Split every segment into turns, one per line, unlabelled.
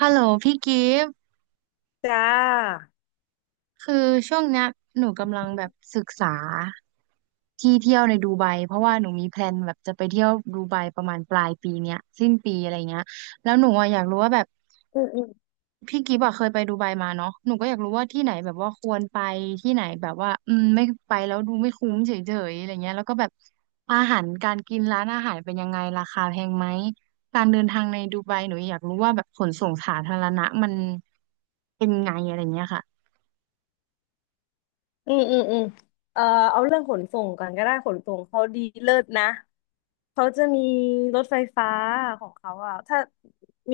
ฮัลโหลพี่กิฟต์
จ้า
คือช่วงเนี้ยหนูกำลังแบบศึกษาที่เที่ยวในดูไบเพราะว่าหนูมีแพลนแบบจะไปเที่ยวดูไบประมาณปลายปีเนี้ยสิ้นปีอะไรเงี้ยแล้วหนูอะอยากรู้ว่าแบบพี่กิฟต์อะเคยไปดูไบมาเนาะหนูก็อยากรู้ว่าที่ไหนแบบว่าควรไปที่ไหนแบบว่าไม่ไปแล้วดูไม่คุ้มเฉยๆอะไรเงี้ยแล้วก็แบบอาหารการกินร้านอาหารเป็นยังไงราคาแพงไหมการเดินทางในดูไบหนูอยากรู้ว่าแบบขนส่งสาธารณะมันเป็นไงอะไรเงี้ยค่ะ
อืมอืมอืมเอ่อเอาเรื่องขนส่งก่อนก็ได้ขนส่งเขาดีเลิศนะ เขาจะมีรถไฟฟ้าของเขาอ่ะถ้า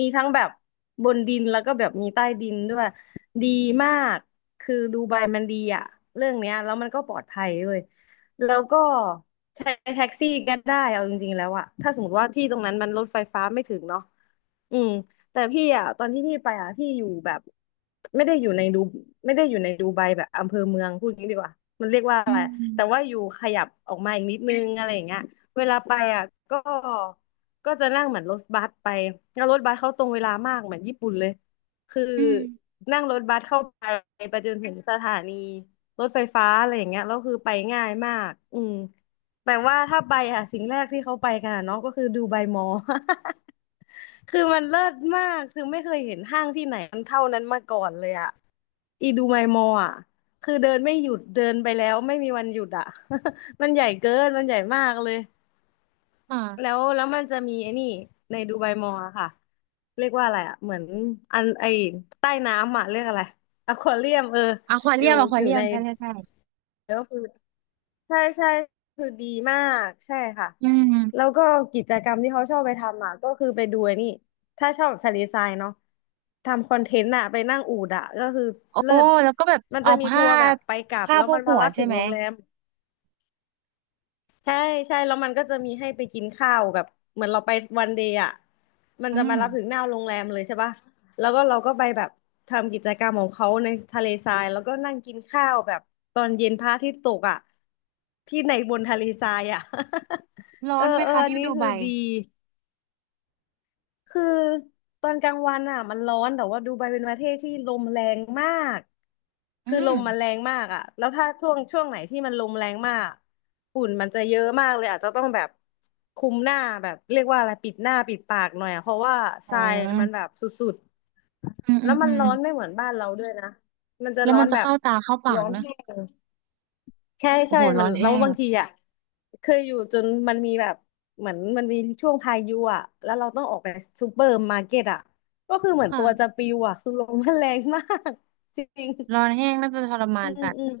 มีทั้งแบบบนดินแล้วก็แบบมีใต้ดินด้วยดีมากคือดูไบมันดีอ่ะเรื่องเนี้ยแล้วมันก็ปลอดภัยด้วยแล้วก็ใช้แท็กซี่ก็ได้เอาจริงๆแล้วอ่ะถ้าสมมติว่าที่ตรงนั้นมันรถไฟฟ้าไม่ถึงเนาะอืมแต่พี่อ่ะตอนที่พี่ไปอ่ะพี่อยู่แบบไม่ได้อยู่ในดูไม่ได้อยู่ในดูไบแบบอำเภอเมืองพูดงี้ดีกว่ามันเรียกว่า
อื
อะไร
ม
แต่ว่าอยู่ขยับออกมาอีกนิดนึงอะไรอย่างเงี้ย เวลาไปอ่ะก็จะนั่งเหมือนรถบัสไปแล้วรถบัสเขาตรงเวลามากเหมือนญี่ปุ่นเลยคือ
อืม
นั่งรถบัสเข้าไปไปจนถึงสถานีรถไฟฟ้าอะไรอย่างเงี้ยแล้วคือไปง่ายมากอืมแต่ว่าถ้าไปอ่ะสิ่งแรกที่เขาไปกันอะเนาะก็คือดูใบมอ คือมันเลิศมากคือไม่เคยเห็นห้างที่ไหนมันเท่านั้นมาก่อนเลยอ่ะอีดูไบมอลอ่ะคือเดินไม่หยุดเดินไปแล้วไม่มีวันหยุดอ่ะ มันใหญ่เกินมันใหญ่มากเลย แล้
ค่ะ
วแล้วมันจะมีไอ้นี่ในดูไบมอลอะค่ะเรียกว่าอะไรอะเหมือนอันไอใต้น้ำอะเรียกอะไรอควาเรียมเออ
อควา
อ
เรีย
ยู่
มอควา
อยู่
เรียม
ใน
ใช่ใช่ใช่
ก็คือใช่ใช่คือดีมากใช่ค่ะ
อืม
แล้วก็กิจกรรมที่เขาชอบไปทำอะก็คือไปดูไอ้นี่ถ้าชอบแบบทะเลทรายเนาะทำคอน
ค่ะ
เทนต์อะไปนั่งอูฐอะก็คือ
โอ้
เลิศ
แล้วก็แบบ
มัน
เอา
จะมีทั
ผ้า
วร์แบบไปกลับ
ผ้า
แล้ว
โพ
มั
ก
น
หั
มา
ว
รับ
ใช่
ถึง
ไหม
โรงแรม ใช่ใช่แล้วมันก็จะมีให้ไปกินข้าวแบบเหมือนเราไปวันเดย์อ่ะมัน
อื
จะมา
ม
รับถึงหน้าโรงแรมเลยใช่ป่ะแล้วก็เราก็ไปแบบทำกิจกรรมของเขาในทะเลทรายแล้วก็นั่งกินข้าวแบบตอนเย็นพระอาทิตย์ตกอ่ะที่ในบนทะเลทรายอ่ะ
ร้อ
เออ
นไหม
เออ
คะ
อัน
ที่
นี้
ดู
คื
ไบ
อดี คือตอนกลางวันอ่ะมันร้อนแต่ว่าดูไบเป็นประเทศที่ลมแรงมาก
อื
คือล
ม
มมันแรงมากอ่ะแล้วถ้าช่วงไหนที่มันลมแรงมากฝุ่นมันจะเยอะมากเลยอาจจะต้องแบบคุมหน้าแบบเรียกว่าอะไรปิดหน้าปิดปากหน่อยอ่ะเพราะว่าท
อ๋อ
รายมันแบบสุด
อืม
ๆ
อื
แล้ว
ม
มั
อื
น
ม
ร้อนไม่เหมือนบ้านเราด้วยนะมันจะ
แล้ว
ร้อ
มัน
น
จะ
แบบ
เข้าตาเข้าปา
ร้อ
ก
น
นะ
แห้ง ใช่
โอ้
ใช่
โหร้
มั
อ
น
น
แล้
แห้
ว
ง
บางทีอ่ะเคยอยู่จนมันมีแบบเหมือนมันมีช่วงพายุอ่ะแล้วเราต้องออกไปซูเปอร์มาร์เก็ตอ่ะก็คือเหมือนตัวจะ
ค่ะ
ปลิวอ่ะคือลมมันแรงมาก จริง
ร้อนแห้งน่าจะทรมา
อื
น
ม
จัด
อืม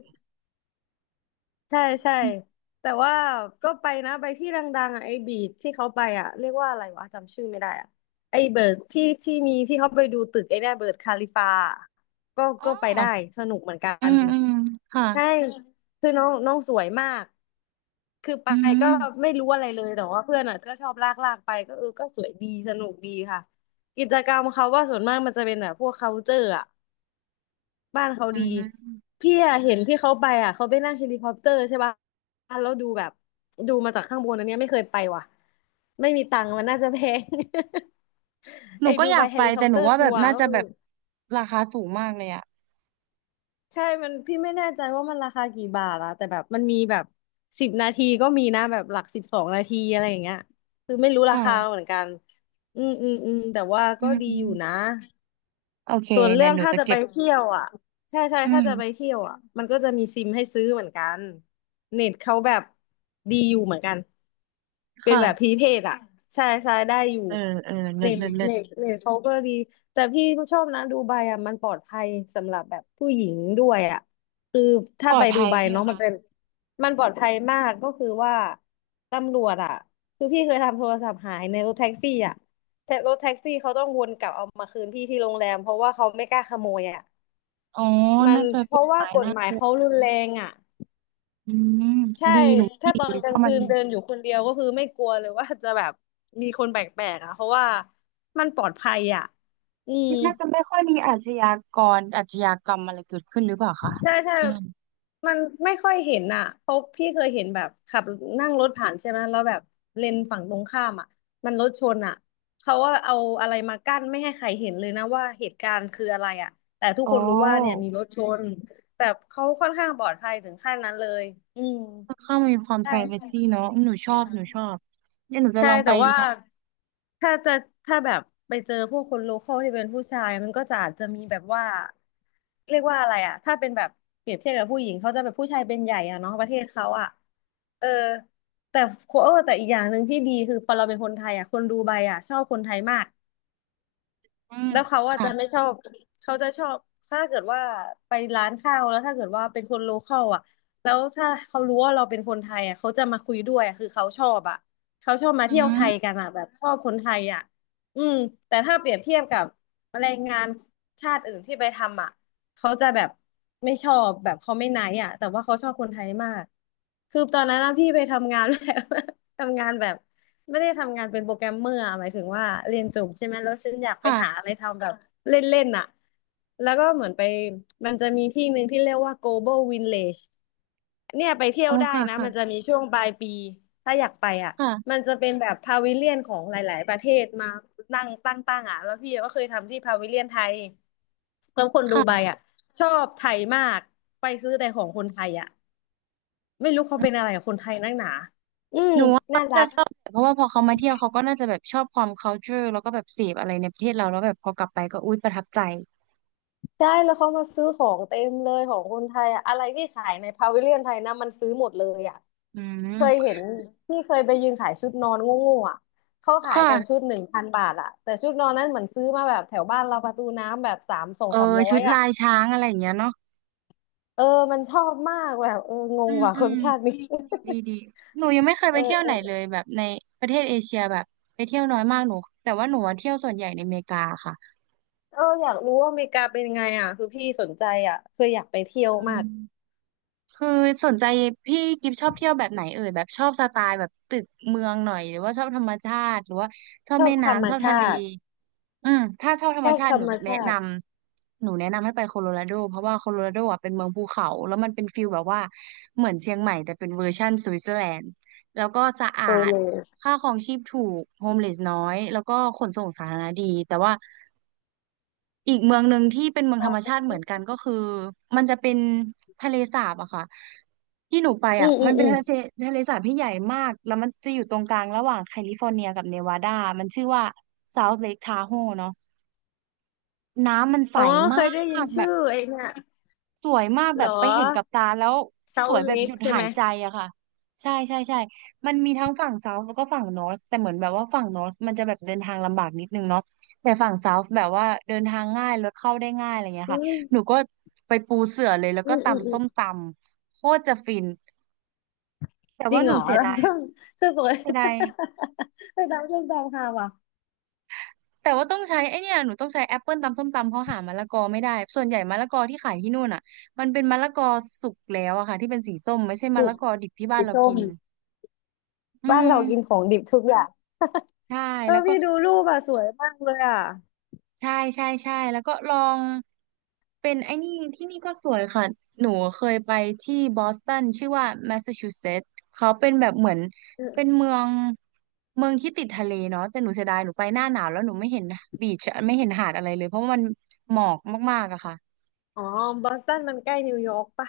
ใช่ใช่
อืม
แต่ว่าก็ไปนะไปที่ดังๆอ่ะไอ้บีชที่เขาไปอ่ะเรียกว่าอะไรวะจำชื่อไม่ได้อ่ะไอ้เบิร์ดที่มีที่เขาไปดูตึกไอ้เนี่ยเบิร์ดคาลิฟาอะก็
อ๋อ
ก็ไปได้สนุกเหมือนกั
อื
น
มอืมค่ะ
ใช่คือน้องน้องสวยมากคือไป
อื
ก็
ม
ไม่รู้อะไรเลย แต่ว่าเพื่อนอ่ะก็ชอบลากไปก็เออก็สวยดีสนุกดีค่ะกิจกรรมเขาว่าส่วนมากมันจะเป็นแบบพวก culture อ่ะบ้านเขา
อื
ดี
ม
พี่อะเห็นที่เขาไปอ่ะเขาไปนั่งเฮลิคอปเตอร์ใช่ป่ะแล้วดูแบบดูมาจากข้างบนอันเนี้ยไม่เคยไปว่ะ ไม่มีตังค์มันน่าจะแพง
ห นู
ไอ้
ก็
ดู
อยา
ไบ
ก
เฮ
ไป
ลิคอ
แต่
ป
ห
เต
นู
อร์
ว่า
ทั
แบบ
วร์
น่า
ก็
จะ
คื
แบ
อ
บราคาสูงมากเลยอะ
ใช่มันพี่ไม่แน่ใจว่ามันราคากี่บาทอะแต่แบบมันมีแบบสิบนาทีก็มีนะ แบบหลักสิบสองนาทีอะไรอย่างเงี้ยคือไม่รู้
ค
ราคาเหมือ
่ะ
นกัน อืมอืมอืมแต่ว่า
อื
ก็
ม
ดี
อื
อ
ม
ยู่นะ
โอเค
ส่วนเรื่
เดี๋ย
อ
ว
ง
หนู
ถ้า
จะ
จะ
เก็
ไป
บ
เที่ยวอ่ะ ใช่ใช่
อื
ถ้า
ม
จะไปเที่ยวอ่ะมันก็จะมีซิมให้ซื้อเหมือนกัน เน็ตเขาแบบดีอยู่เหมือนกัน เป็นแบบพรี
ค่ะ
เพดอ่ะใช่ใช่ได้อยู่
เออเออเลิ
เน็
ศ
ต
เลิศเลิศ
เน็ตเขาก็ดี แต่พี่ชอบนะดูไบอ่ะมันปลอดภัยสำหรับแบบผู้หญิงด้วยอ่ะคือ
ป
ถ้า
ลอ
ไป
ด
ดู
ภัย
ไบ
ใช่ไหม
เนาะมัน
คะ
เป็นมันปลอดภัยมากก็คือว่าตำรวจอ่ะคือพี่เคยทำโทรศัพท์หายในรถแท็กซี่อ่ะ แท็กรถแท็กซี่เขาต้องวนกลับเอามาคืนพี่ที่โรงแรมเพราะว่าเขาไม่กล้าขโมยอ่ะ
อ๋อ
มัน
น่าจะ
เพ
กฎ
ราะ
ห
ว่า
มาย
กฎ
น่า
หมา
ก
ย
ลัว
เขารุนแรงอ่ะ
อืม
ใช่
ดีหนูว่าดี
ถ้าตอนก
เพ
ลาง
ราะมั
คื
น
นเดินอยู่คนเดียวก็คือไม่กลัวเลยว่าจะแบบมีคนแปลกๆอ่ะเพราะว่ามันปลอดภัยอ่ะอืม
น่าจะไม่ค่อยมีอาชญากรอาชญากรรมอะไรเกิดขึ้นหรือเปล่าคะ
ใช่ใช่
ที่นั่น
มันไม่ค่อยเห็นอ่ะเพราะพี่เคยเห็นแบบขับนั่งรถผ่านใช่ไหมแล้วแบบเลนฝั่งตรงข้ามอ่ะมันรถชนอ่ะเขาว่าเอาอะไรมากั้นไม่ให้ใครเห็นเลยนะว่าเหตุการณ์คืออะไรอ่ะแต่ทุก
โอ้
คนรู้ว่าเนี่ยมีรถชนแบบเขาค่อนข้างปลอดภัยถึงขั้นนั้นเลยอืม
ค่อนข้างมีความ
ใช่ใช่
privacy เนอะอืมหนูชอบหนูชอบเดี๋ยวหนูจะ
ใช่
ลองไป
แต่
ดู
ว่า
ค่ะ
ถ้าจะถ้าแบบไปเจอพวกคนโลคอลที่เป็นผู้ชายมันก็จะอาจจะมีแบบว่าเรียกว่าอะไรอะถ้าเป็นแบบเปรียบเทียบกับผู้หญิงเขาจะแบบผู้ชายเป็นใหญ่อะเนาะประเทศเขาอะเออแต่โคเออแต่อีกอย่างหนึ่งที่ดีคือพอเราเป็นคนไทยอะคนดูไบอะชอบคนไทยมาก
อืม
แล้วเขาอาจ
ค่ะ
จะไม่ชอบเขาจะชอบถ้าเกิดว่าไปร้านข้าวแล้วถ้าเกิดว่าเป็นคนโลคอลอ่ะแล้วถ้าเขารู้ว่าเราเป็นคนไทยอ่ะเขาจะมาคุยด้วยอะคือเขาชอบอ่ะเขาชอบมา
อื
เที่ยวไทย
ม
กันอ่ะแบบชอบคนไทยอ่ะอืมแต่ถ้าเปรียบเทียบกับแรงงานชาติอื่นที่ไปทำอ่ะเขาจะแบบไม่ชอบแบบเขาไม่ไนท์อ่ะแต่ว่าเขาชอบคนไทยมากคือตอนนั้นนะพี่ไปทำงาน แบบ ทำงานแบบ ไม่ได้ทำงานเป็นโปรแกรมเมอร์อะหมายถึงว่าเรียนจบใช่ไหมแล้วฉันอยากไปหา
ค่ะ
อะไรทำแบบเล่นๆอ่ะแล้วก็เหมือนไปมันจะมีที่หนึ่งที่เรียกว่า Global Village เนี่ยไปเที่ยว
อ๋อ
ได้
ค่ะ
นะมันจะ
ค่ะ
มีช่วงปลายปีถ้าอยากไปอ่ะ
ค่ะ
มันจะเป็นแบบพาวิเลียนของหลายๆประเทศมานั่งตั้งๆอ่ะแล้วพี่ก็เคยทำที่พาวิเลียนไทยแล้วคนดูไบ
ค่ะ
อ่ะชอบไทยมากไปซื้อแต่ของคนไทยอ่ะไม่รู้เขาเป็นอะไรกับคนไทยนักหนาอืม
หนูว่าเขา
น่ารั
จะ
ก
ชอบแบบเพราะว่าพอเขามาเที่ยวเขาก็น่าจะแบบชอบความ culture แล้วก็แบบเสพอะไรในประเทศเราแล้วแบบพอกลับไปก็อุ๊ยประทับใจ
ใช่แล้วเขามาซื้อของเต็มเลยของคนไทยอะอะไรที่ขายในพาวิเลียนไทยนะมันซื้อหมดเลยอ่ะ
อื
เคย
ม
เห็นที่เคยไปยืนขายชุดนอนโง่ๆอ่ะเขา
ค
ขายกันชุด
่ะ
1,000 บาทอ่ะแต่ชุดนอนนั้นเหมือนซื้อมาแบบแถวบ้านเราประตูน้ำแบบสามสอง
เออ
สามร้อ
ชุ
ย
ด
อ่ะ
ลายช้างอะไรอย่างเงี้ยเนาะ
เออมันชอบมากแบบเออง
อื
ง
ม
ว่ะ
อื
คน
ม
ชาตินี้
ดีดีดีหนูยังไม่เคย ไป
เออ
เที่ยว
เอ
ไหนเล
อ
ยแบบในประเทศเอเชียแบบไปเที่ยวน้อยมากหนูแต่ว่าหนูว่าเที่ยวส่วนใหญ่ในอเมริกาค่ะ
เอออยากรู้ว่าอเมริกาเป็นไงอ่ะคือพี่สนใจอ่ะคืออยากไปเที่ยว
อื
มาก
มคือสนใจพี่กิฟชอบเที่ยวแบบไหนเอ่ยแบบชอบสไตล์แบบตึกเมืองหน่อยหรือว่าชอบธรรมชาติหรือว่าชอบ
ชอบ
แม่
ธรรม
น้ำชอบ
ชา
ทะเล
ติ
อืมถ้าชอบธร
ช
รม
อบ
ชา
ธ
ติ
ร
หนู
รม
แนะ
ชา
น
ติ
ำหนูแนะนำให้ไปโคโลราโดเพราะว่าโคโลราโดอ่ะเป็นเมืองภูเขาแล้วมันเป็นฟิลแบบว่าเหมือนเชียงใหม่แต่เป็นเวอร์ชั่นสวิตเซอร์แลนด์แล้วก็สะอา
โป
ด
โล
ค่าครองชีพถูกโฮมเลสน้อยแล้วก็ขนส่งสาธารณะดีแต่ว่าอีกเมืองหนึ่งที่เป็นเมืองธรรมชาติเหมือนกันก็คือมันจะเป็นทะเลสาบอะค่ะที่หนูไป
อื
อ่ะ
มอื
มั
ม
นเป็
อื
น
ม
ทะเลสาบที่ใหญ่มากแล้วมันจะอยู่ตรงกลางระหว่างแคลิฟอร์เนียกับเนวาดามันชื่อว่า South Lake Tahoe เนอะ น้ำมันใส
อ๋อเค
มา
ยได้ยิน
กแบ
ชื่
บ
อไอ้เนี่ย
สวยมากแบ
เหร
บ
อ
ไปเห็นกับตาแล้ว
เซา
สวยแบบ
เล็
ห
ก
ยุด
ใช่
หา
ไหม
ยใจอะค่ะใช่ใช่ใช่มันมีทั้งฝั่งเซาท์แล้วก็ฝั่งนอร์ h แต่เหมือนแบบว่าฝั่งนอร์ h มันจะแบบเดินทางลำบากนิดนึงเนาะแต่ฝั่งเซาท์แบบว่าเดินทางง่ายรถเข้าได้ง่ายอะไรเงี้ย
อื
ค่ะหนู
ม
ก็ไปปูเสื่อเลยแล้ว
อื
ก็
มอืมอื
ตำส้
ม
มตำโคตรจะฟินแต่
จริ
ว่า
ง
ห
เหร
นู
อ
เสีย
แล้ว
ดาย
ช่อ งช่องตัว
เสียดาย
ไปตามช่องตามค่ะว่ะ
แต่ว่าต้องใช้ไอเนี่ยหนูต้องใช้แอปเปิลตำส้มตำเขาหามะละกอไม่ได้ส่วนใหญ่มะละกอที่ขายที่นู่นอ่ะมันเป็นมะละกอสุกแล้วอะค่ะที่เป็นสีส้มไม่ใช่มะ
ถู
ละ
ก
กอดิบที่บ้า
สี
นเรา
ส้
กิ
ม
นอื
บ้าน
ม
เรากินของดิบทุกอย่าง
ใช่
เอ
แล้
อ
วก็
พี่ดูรูปอ่ะสวยมากเลยอ่ะ
ใช่ใช่ใช่แล้วก็ลองเป็นไอ้นี่ที่นี่ก็สวยค่ะหนูเคยไปที่บอสตันชื่อว่าแมสซาชูเซตส์เขาเป็นแบบเหมือน
อื
เป็น
ม
เมืองที่ติดทะเลเนาะแต่หนูเสียดายหนูไปหน้าหนาวแล้วหนูไม่เห็นบีชไม่เห็นหาดอะไรเลยเพราะว่ามันหมอกมากๆอะค่ะ
อ๋อบอสตันมันใกล้นิวยอร์กปะ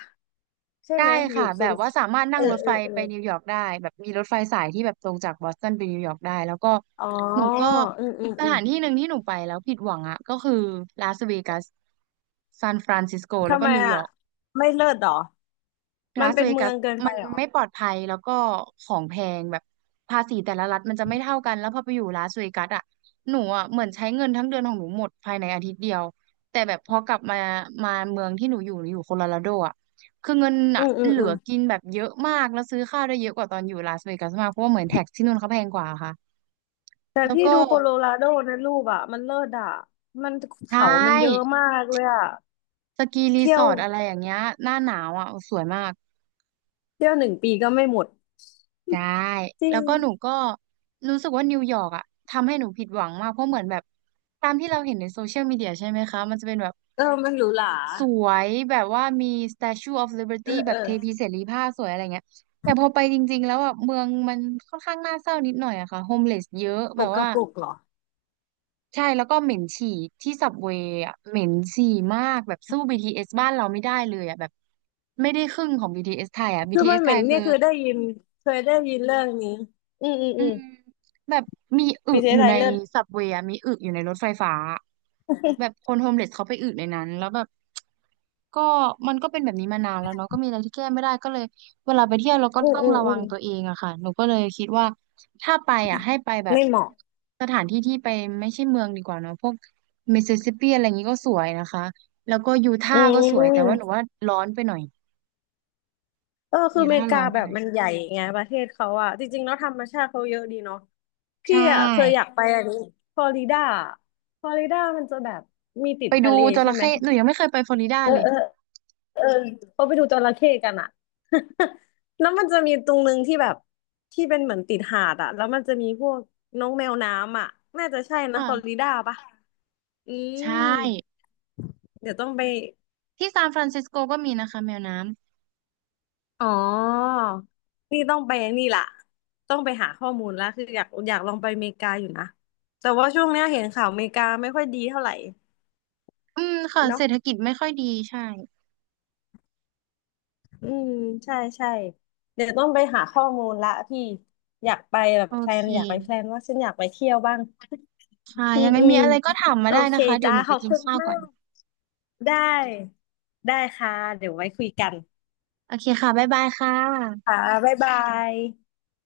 ใช่
ได้
ไหมอยู่
ค่ะ
โซ
แบบ
น
ว่าสามารถ
เอ
นั่
อ
งรถ
เอ
ไฟ
อเออ
ไปนิวยอร์กได้แบบมีรถไฟสายที่แบบตรงจากบอสตันไปนิวยอร์กได้แล้วก็
อ๋อ
หนูก็
อืมอืม
ส
อืม
ถานที่หนึ่งที่หนูไปแล้วผิดหวังอ่ะก็คือลาสเวกัสซานฟรานซิสโกแล้ว
ทำ
ก็
ไม
นิวย
อ่ะ
อร์ก
ไม่เลิศเหรอ มั
ลา
น
ส
เป็
เว
นเมื
กั
อ
ส
งเกินไป
มัน
เหรอ
ไม่ปลอดภัยแล้วก็ของแพงแบบภาษีแต่ละรัฐมันจะไม่เท่ากันแล้วพอไปอยู่ลาสเวกัสอ่ะหนูอ่ะเหมือนใช้เงินทั้งเดือนของหนูหมดภายในอาทิตย์เดียวแต่แบบพอกลับมาเมืองที่หนูอยู่หนูอยู่โคโลราโดอ่ะคือเงิน
อื
อ่ะ
มอืม
เหลื
อื
อ
ม
กินแบบเยอะมากแล้วซื้อข้าวได้เยอะกว่าตอนอยู่ลาสเวกัสมากเพราะว่าเหมือนแท็กที่นู่นเขาแพงกว่าค่ะ
แต่
แล้ว
พี่
ก็
ดูโคโลราโดนะรูปอ่ะมันเลิศอ่ะมัน
ใช
เขามันเยอะ
่
มากเลยอ่ะ
สกีรี
เที่
ส
ยว
อร์ทอะไรอย่างเงี้ยหน้าหนาวอ่ะสวยมาก
เที่ยวหนึ่งปีก็ไม่หมด
ใช่
จริ
แล้ว
ง
ก็หนูก็รู้สึกว่านิวยอร์กอะทำให้หนูผิดหวังมากเพราะเหมือนแบบตามที่เราเห็นในโซเชียลมีเดียใช่ไหมคะมันจะเป็นแบบ
เออมันหรูหรา
สวยแบบว่ามี Statue of
เอ
Liberty
อ
แบ
เอ
บ
อ
เทพีเสรีภาพสวยอะไรเงี้ยแต่พอไปจริงๆแล้วอะเมืองมันค่อนข้างน่าเศร้านิดหน่อยอะค่ะโฮมเลสเยอะ
ป
แบ
ก
บ
ก
ว่า
ระปุกเหรอ
ใช่แล้วก็เหม็นฉี่ที่สับเวย์อะเหม็นฉี่มากแบบสู้ BTS บ้านเราไม่ได้เลยอะแบบไม่ได้ครึ่งของบีทีเอสไทยอะบี
คือ
ทีเอ
มัน
ส
เห
ไท
ม็
ย
นเนี่
คือ
ยคือได้ยินเคยได้ยินเรื่องนี้อืมอืม
อื
อืม
มแบบมีอึ
มีเท
อ
ส
ยู่
ไทย
ใน
เลิศ
สับเวย์มีอึอยู่ในรถไฟฟ้าแบบคนโฮมเลสเขาไปอึในนั้นแล้วแบบก็มันก็เป็นแบบนี้มานานแล้วเนาะก็มีอะไรที่แก้ไม่ได้ก็เลยเวลาไปเที่ยวเราก็
อืม
ต้อง
อืม
ระ
อื
วั
ม
งตัวเองอะค่ะหนูก็เลยคิดว่าถ้าไปอะให้ไปแบบ
ไม่เหมาะ
สถานที่ที่ไปไม่ใช่เมืองดีกว่าเนาะพวกมิสซิสซิปปีอะไรอย่างนี้ก็สวยนะคะแล้วก็ยูทา
อื
ห์ก็สวยแต่ว่า
ม
หนูว่าร้อนไปหน่อย
เออคือ
ยู
อเม
ทา
ริ
ห์ร้
กา
อนไป
แบ
ห
บ
น่อย
มันใหญ่ไงประเทศเขาอ่ะจริงๆแล้วธรรมชาติเขาเยอะดีเนาะ
ใช
พี่อ่ะเคยอยา
่
กไปอันนี้ฟลอริดาฟลอริดามันจะแบบมีติด
ไปดู
ทะเล
จ
ใช่
ระ
ไหม
เข้หนูยังไม่เคยไปฟลอริดา
เอ
เล
อ
ย
เออเออเขาไปดูจระเข้กันอ่ะ แล้วมันจะมีตรงนึงที่แบบที่เป็นเหมือนติดหาดอ่ะแล้วมันจะมีพวกน้องแมวน้ำอ่ะน่าจะใช่นะฟลอริ
ค่ะ
ดาปะอื
ใช่
มเดี๋ยวต้องไป
ที่ซานฟรานซิสโกก็มีนะคะแมวน้
อ๋อนี่ต้องไปนี่ล่ะต้องไปหาข้อมูลแล้วคืออยากอยากลองไปอเมริกาอยู่นะแต่ว่าช่วงเนี้ยเห็นข่าวอเมริกาไม่ค่อยดีเท่าไหร่
ำอืมค่ะเศ
เนาะ
รษฐกิจไม่ค่อยดีใช่
อืมใช่ใช่เดี๋ยวต้องไปหาข้อมูลละพี่อยากไปแบบ
โอ
แพล
เค
นอยากไปแพลนว่าฉันอยากไปเที่ยวบ้าง
ค่ะ
อื
ยั
ม
งไง
อื
มี
ม
อะไรก็ถามมา
โอ
ได้
เค
นะคะเดี๋ยว
จ้า
หนู
ข
ไป
อบ
กิน
คุณ
ข้าว
มา
ก่อน
กได้ได้ค่ะเดี๋ยวไว้คุยกัน
โอเคค่ะบ๊ายบายค่ะ
ค่ะบ๊ายบาย